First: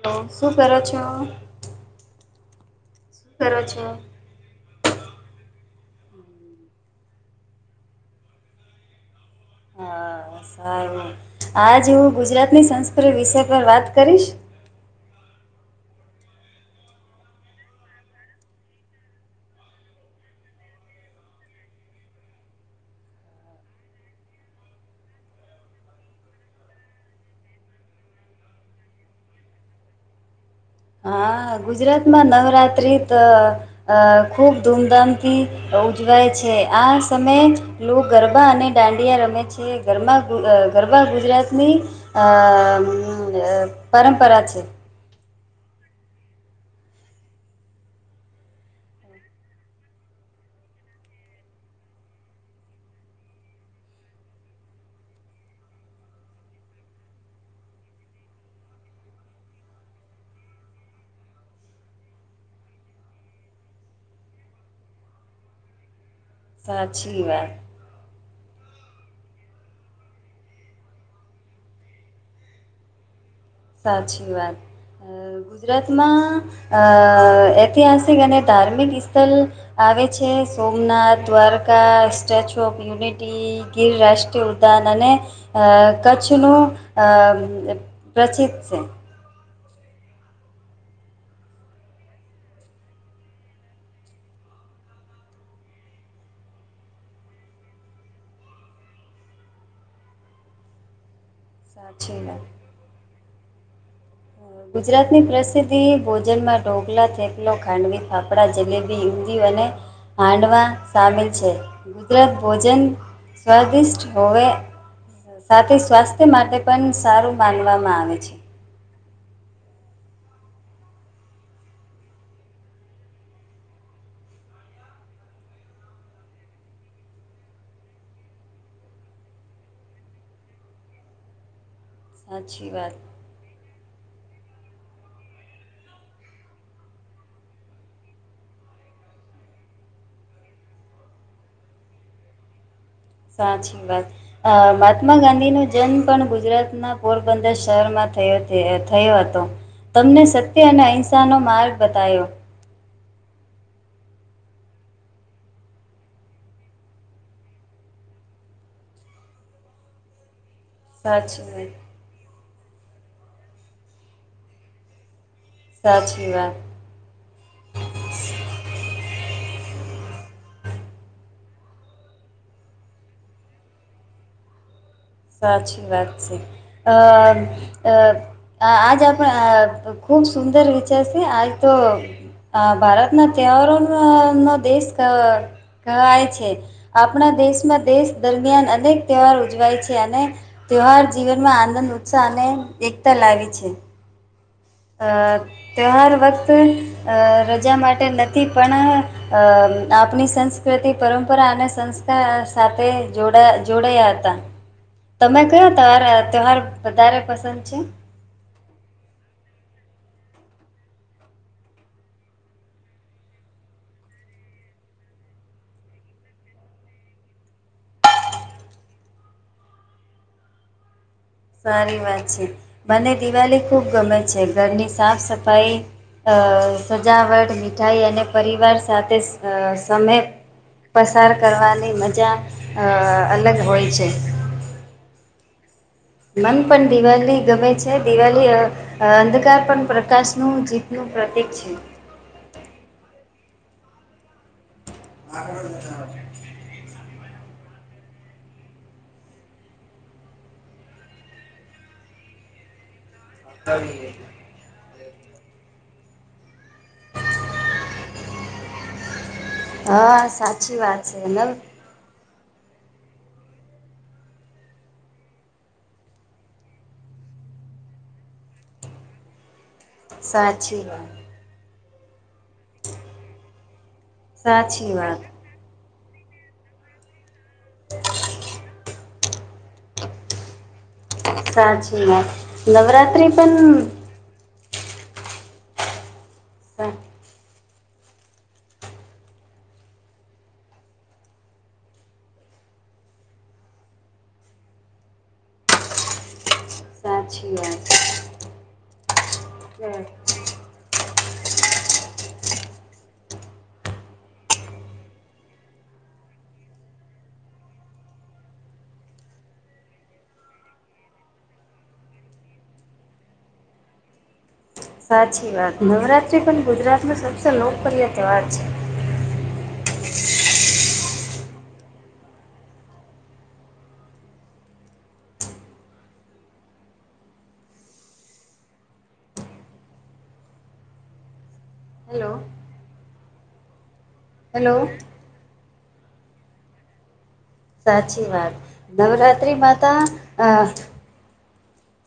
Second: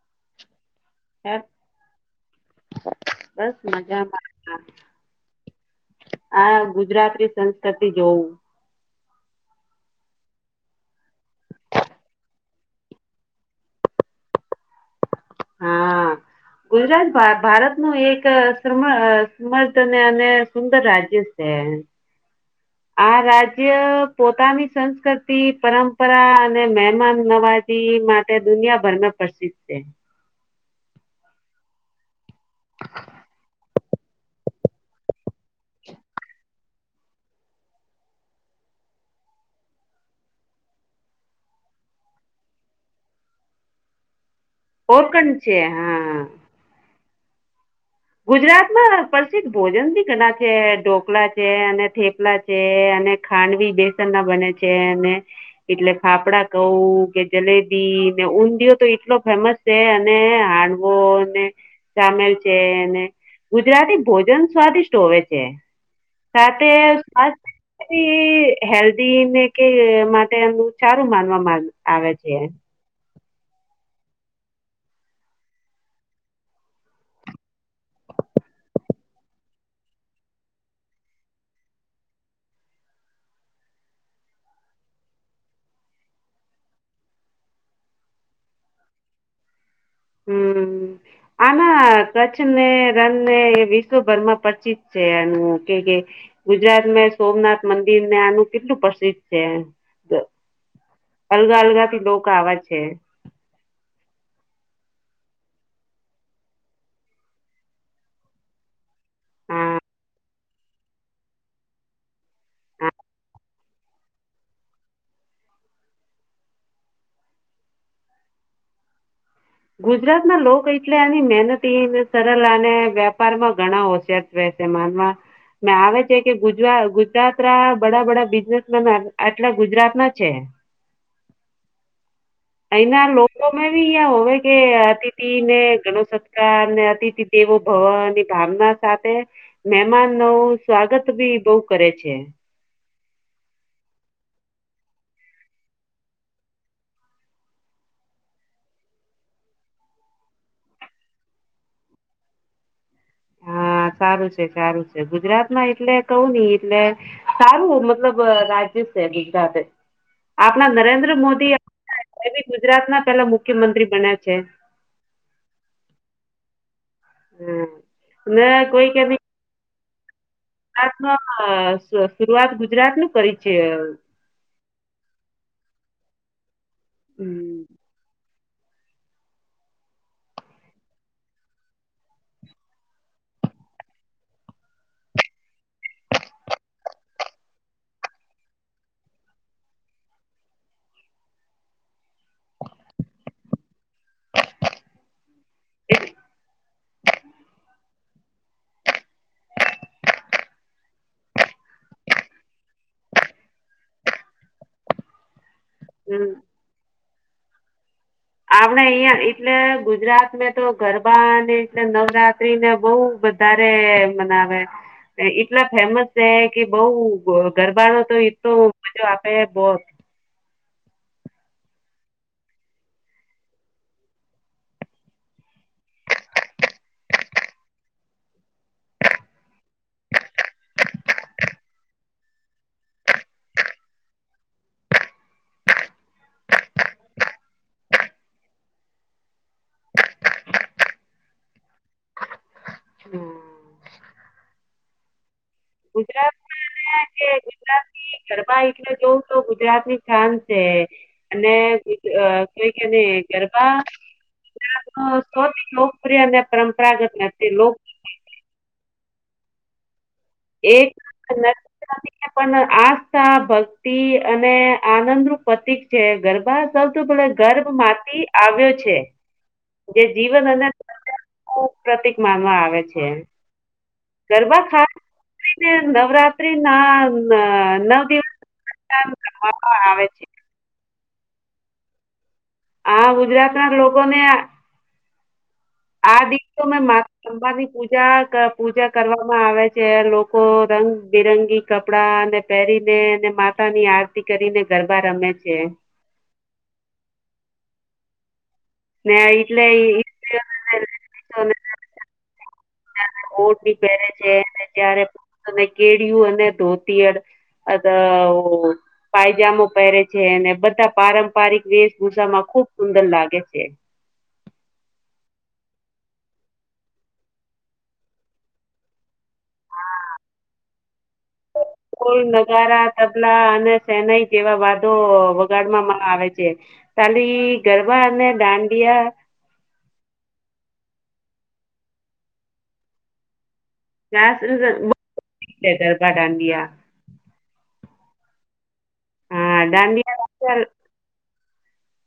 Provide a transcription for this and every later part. Hello શું કરો છો. યાર શું બસ કરો છો? મજામાં, આ ગુજરાતી સંસ્કૃતિ જોવું, હ સારું આજ હું ગુજરાતની સંસ્કૃતિ વિષય પર વાત કરીશ. હા. ગુજરાત ભારત નું એક સમર્થ અને અને સુંદર રાજ્ય છે. હા આ રાજ્ય પોતાની સંસ્કૃતિ પરંપરા અને મહેમાન નવાજ. માટે દુનિયાભરમાં પ્રસિદ્ધ છે, હા ગુજરાતમાં નવરાત્રી ત અ ખૂબ ધૂમધામથી ઉજવાય છે, આ સમયે લોકો ગરબા અને દાંડિયા રમે. રમે છે. ધરમાં ગરબા ગુજરાતની પરંપરા છે. ઓકણ છેે, હા. ગુજરાતમાં પ્રસિદ્ધ ભોજન બી ઘણા છે, ઢોકલા છે, અને થેપલા છે, ખાંડવી બેસન માં બને છે, અને એટલે ફાફડા કઉ કે જલેબી ઊંધિયો તો એટલો ફેમસ છે, અને હાંડવો ને સામેલ છે, ગુજરાતી ભોજન સ્વાદિષ્ટ હોવે છે. સાથે સાચી વાત સ્વસ્થથી હેલ્ધી ને કે માટે એમ સારું માનવામાં આવે છે, એમ સાચી વાત, અ ગુજરાતમાં અ ઐતિહાસિક અને ધાર્મિક સ્થળ, આવે છે, Somnath Dwarka Statue of Unity Gir રાષ્ટ્રીય ઉદ્યાન અને અ કચ્છનું અ પ્રસિદ્ધ છે. હું આના કચ્છને રણને એ વિશ્વભરમાં પચિત છે, એનું કે કે, ગુજરાતમાં સોમનાથ મંદિર ને આનું કેટલું પ્રસિદ્ધ છે. [unintelligible] અલગા અલગા થી સાચી દોકા વાત. આવાજ છે. ગુજરાતની પ્રસિદ્ધિ ભોજનમાં ઢોકલા, થેપલુ ખાંડવી, ફાફડા, જલેબી. હિન્દી અને હા હાંડવા સામેલ છે. ઉપલબ્ધ ભોજન સ્વાદિષ્ટ છે. હવે સાથે સ્વાસ્થ્ય માટે પણ સારું માનવામાં આવે છે‌. ગુજરાત લોકો એટલે એની મહેનતી સરળ અને વેપાર માં ઘણા હોશિયાર. માનમાં મે આવે છે, કે ગુજરા ગુજરાત ના બડા બડા બિઝનેસમેન આટલા ગુજરાત ના છે. [unintelligible] સાચી વાત એના લોકો મેવી યા હોવે. કે અતિથિને ગણુસત્કાર ને અતિથિ દેવો ભવન ની ભાવના સાથે મહેમાન ન સ્વાગત ભી બહુ કરે છે. [unintelligible] [inaudible] સાચી વાત મહાત્મા ગાંધી નો જન્મ પણ ગુજરાત ના પોરબંદર શહેરમાં થયો હતો તમને સત્ય અને અહિંસા નો માર્ગ બતાયો. હા સારું છે, સારું છે ગુજરાતમાં એટલે કવું નહ એટલે સારું મતલબ બીધા [unintelligible] હ [unintelligible] આપણા નરેન્દ્ર મોદી ગુજરાત ના પેલા મુખ્યમંત્રી બન્યા છે. સાચી વાત. હમ ને ગુજરાત ન શરૂઆત ગુજરાત ન કરી છે સાચી વાત છે આ હમ અ આજ આપણે ખૂબ સુંદર વિચારશે આજ તો અ ભારતના ત્યાવારો નો દેશ કહેવાય છે. આપણા દેશમાં દેશ દરમિયાન અનેક તહેવાર ઉજવાય છે. અને તહેવાર જીવનમાં આનંદ ઉત્સાહ અને એકતા લાગે છે. આ તહેહાર વખત અ રજા માટે નથી અ પણ આપણી સંસ્ સંસ્કૃતિ પરંપરા અને સંસ્કાર સાથે જોડાયા હતા તમે ત હમ તહેવાર વધારે પસંદ છે? આપડે અહિયાં એટલે ગુજરાત તો ગરબા અને એટલે નવરાત્રી ને બહ વધારે મનાવે. એટલા ફેમસ છે કે બઉ ગરબાનોો તો એટલો મજો આપે [unintelligible] [unintelligible] સારી વાત છે. મને દિવાળી ખુબ ગમે છે. ઘરની સાફ સફાઈ અ સજાવટ મીઠાઈ અને પરિવાર સાથે અ સમય પસાર કરવાની મજા અ અલગ હોય છે. મન પણ દિવાળી ગમે છે દિવાળી અંધકાર પણ પ્રકાશનું જીતનું પ્રતીક છે. [inaudible] ગુજરાતમાં કે ગુજરાતની ગરબા એલે જોવ તો ગુજરાત ની શાન છે. અને [unintelligible] ગરબા [unintelligible] અ સ્વચ્છ લોકપ્રિય અને પરંપરાગત નથી. લોક હા સાચી એક વાત છે. નવ પણ આ ભક્તિ અને આનંદ નું પ્રતિક છે. ગરબા સૌથી પડ ગર્ભ મા એ આવ્યો છે. જે જીવન અને સાચી વાત. પ્રતિક માનવા આવે છે. ગરબા ખાસ સાચી વાત. કરીને નવરાત્રી ના અ નવ આવે છે. સાચી વાત આ નવરાત્ર્રી પણ ગુજરાતના લોકોને આ દિવસ તો મેં સા મા લમવાની પૂજા- પૂજા કરવામાં આવે છે. લોકો રંગબિરંગી કપડા અને પહેરી ને અને માતા ની આરતી કરીને ગરબા રમે છે. સાચી વાત. ને એટલે છે. [unintelligible] ઓઢણી પહેરે છે. ત્યારેને કેળિયું અને ધોતીયળ અદઓ પાયજામો પહેરે છે અને બધા પારંપરિક વેશભૂષામાં ખુબ સુંદર લાગે છે. [inaudible] સાચી વાત નવરાત્રી પણ ગુજરાત ન સબસે લોકપ્રિય તહેવાર છે. હા! [inaudible] કોલ નગારા તબલા અને સેનાઈ જેવા વાદો વગાડવામાં આવે છે ખાલી ગરબા અને દાંડિયા [inaudible] હેલો હેલો તર પાટડયા સાચી વાત નવરાત્રિ માતા અ દાંડિયા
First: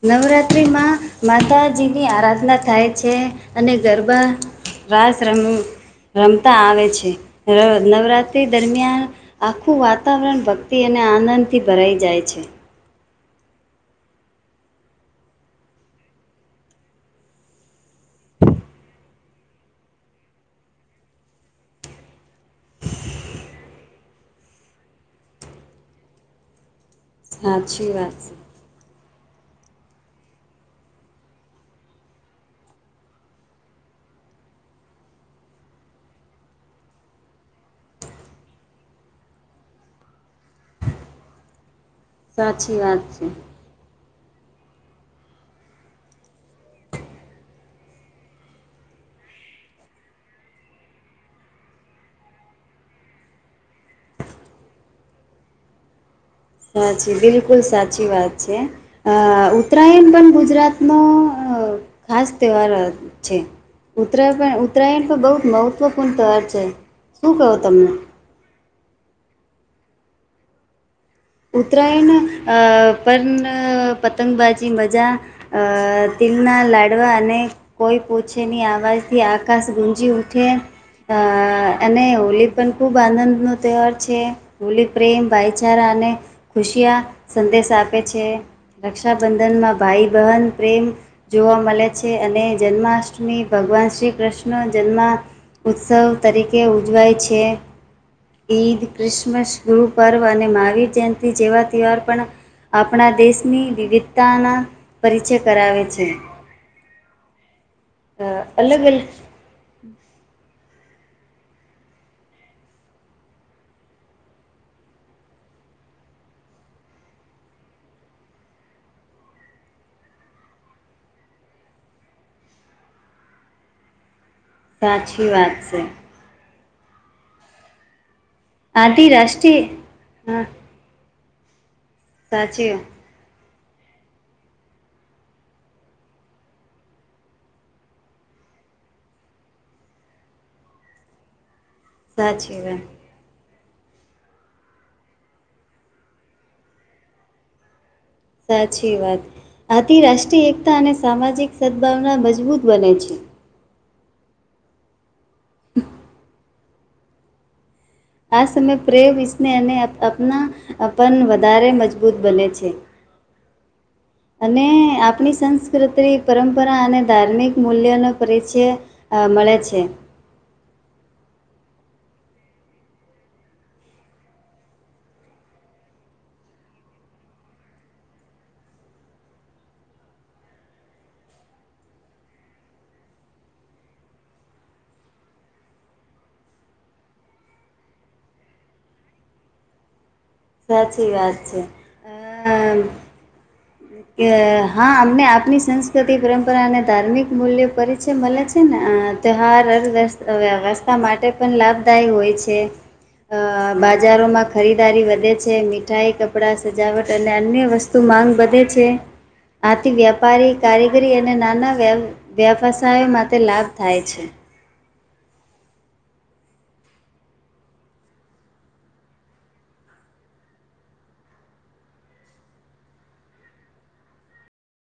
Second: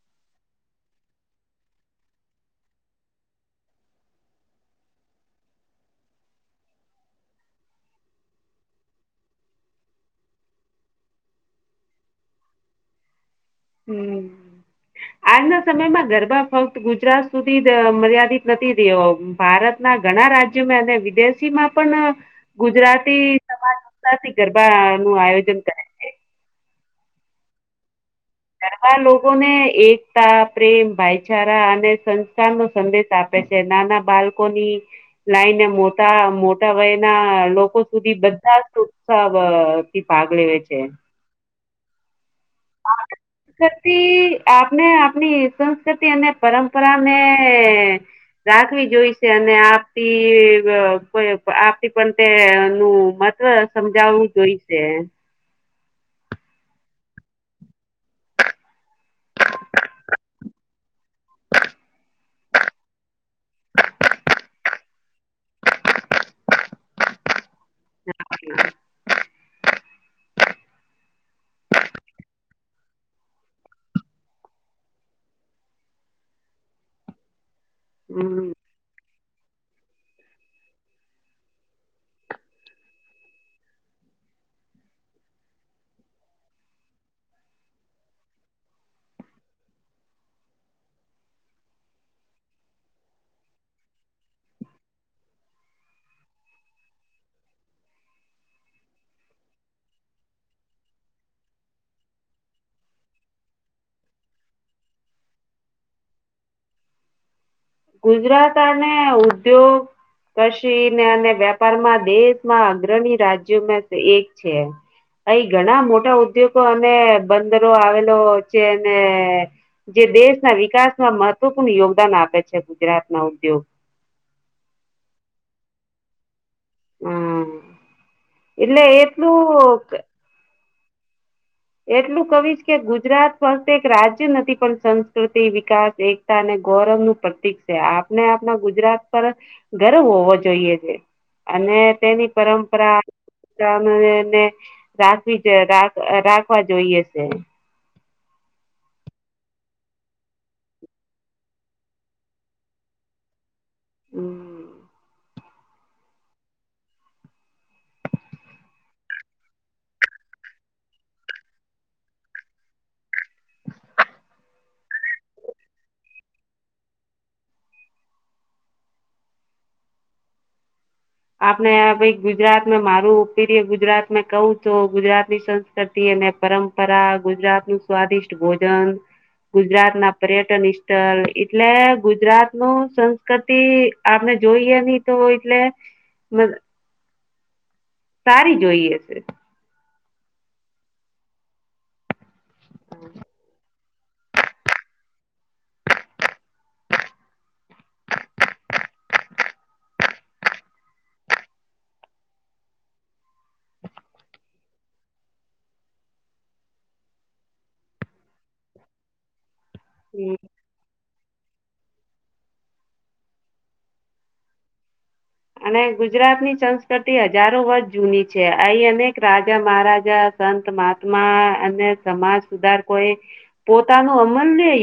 નવરાત્ર્રીમાં માતાજીની આરાધના થાય છે અને ગરબા રાાયસ રી રમતા આવે છે નવરાત્રી દરમિયાન આખું વાતાવરણ ભક્તિ અને ને આનંદથી ભરાઈ જાય છે હમ આજના સમયમાં ગરબા ફક્ત ગુજરાત સુધી મર્યાદિત નથી રહ્યો ભારત ઘણા રાજ્યોમાં અને વિદેશીમાં પણ ગુજરાતી સમાજ ઉતાથી ગરબા નું આયોજન કરાય [inaudible] સાચી વાત છે ગરબા લોકોને એકતા પ્રેમ ભાઈચારા અને સંસ્કાર નો સંદેશ આપે છે ના બાળકો ની લાઈન મોટા મોટા વય ના લોકો સુધી બધા ઉત્સાહ થી ભાગ લેવે છે હ સાચી વાત છે આપને આપણી સંસ્કૃતિ અને પરંપરાને રાખવી જોઈ છે અને આપતી આપતી પણ તે નું તો સમજાવવું જોઈશે સાચી બિલકુલ સાચી વાત છે અ ઉત્તરાયણ પણ ગુજરાતનો અ ખાસ તહેવાર છે ઉત્તરાય ઉત્તરાયણ પણ બહુ જ મહત્વપૂર્ણ તવાર છે શું કહો તમને ઉત્તરાયણ પર પતંગબાજી મજા તે લના લાડવા અને કોઈ હમ પોછેની અવાજથી આકાશ ગુંજી ઉઠે અ અને હોલી પણ ખૂબ આનંદનો તહેવાર છે હોલી પ્રેમ ભાઈચારા અને ખુશિયા સંદેશ આપે છે રક્ષાબંધનમાં ભાઈ બહેન પ્રેમ જોવા મળે છે અને જન્માષ્ટમી ભ ભગવાન શ્રી કૃષ્ણ જન્મ ઉત્સવ તરીકે ઉજવાય છે ઈદ ક્રિસમસ ગુરુ પર્વ અને મહાવીર જયંતિ જેવા તહેવાર પણ આપણા દેશની વિવિધતાના પરિચય કરાવે છે. [inaudible] અ ગુજરાત અલગ અને અલગ ઉદ્યોગ કશે કિ અને વેપારમાં દેશમાં અગ્રણી રાજ્યોમાં એક છે. અહી ઘણા મોટા ઉદ્યોગો અને બંદરો આવેલો છે અને જે દેશના વિકાસમાં મહત્વપૂર્ણ યોગદાન આપે છે ગુજરાતના ઉદ્યોગ. સાચી વાત છે. હમ્મ એટલે આથી રાષ્ટ્રીય એટલું હા એટલું કવિજ સાચી કે ગુજરાત ફક્ત એક રાજ્ય નથી પણ સંસ્કૃતિ વિકાસ એકતા અને ગૌરવનું પ્રતિક છે આપને આપના ગુજરાત પર ગર્વ હોવો જોઈએ છે અને તેની સાચી વાત પરંપરા ને રાખવી રાખવા જોઈએ છે. સાચી વાત આથી રાષ્ટ્રીય એકતા અને સામાજિક સદભાવના મજબૂત બને છે હમ [inaudible] આ સમય પ્રેમ વિસને અને આપનાપન વધારે મજબૂત બને છે [inaudible] અને આપણી સંસ્કૃતિ પરંપરા અને ધાર્મિક મૂલ્યનો પરિચય મળે છે આપણે ભાઈ ગુજરાત મારુંીય ગુજરાતમાં કવું છ ગુજરાત ની સંસ્કૃતિ પરંપરા ગુજરાત નું સ્વાદિષ્ટ ભોજન ગુજરાત ના પર્યટન સ્થળ એટલે ગુજરાત નું સંસ્કૃતિ આપણે જોઈએ ની તો એટલે સારી જોઈએ છે. સાચી વાત છે હ. કે હા અમને આપની સંસ્કૃતિ પરંપરા અને ધાર્મિક મૂલ્યો પરિચય મળે છે ને. અ ત્યહાર અર્થ વ્યવસ્થા માટે પણ લાભદાયી હોય છે. અ બાજારોમાં ખરીદારી વધે છે મીઠાઈ કપડા સજાવટ અને અન્ય વસ્તુ માંગ વધે છે આથી વ્યાપારી કારી ગરી અને નાના વેવ વ્યવસાય માટે લાભ થાય છે. અને ગુજરાત ની સંસ્કૃતિ હજારો વર્ષ જૂની છે આ અનેક રાજા મહારાજા સંત મહાત્મા અને સમાજ સુધાર કોઈ પોતાનો અમલ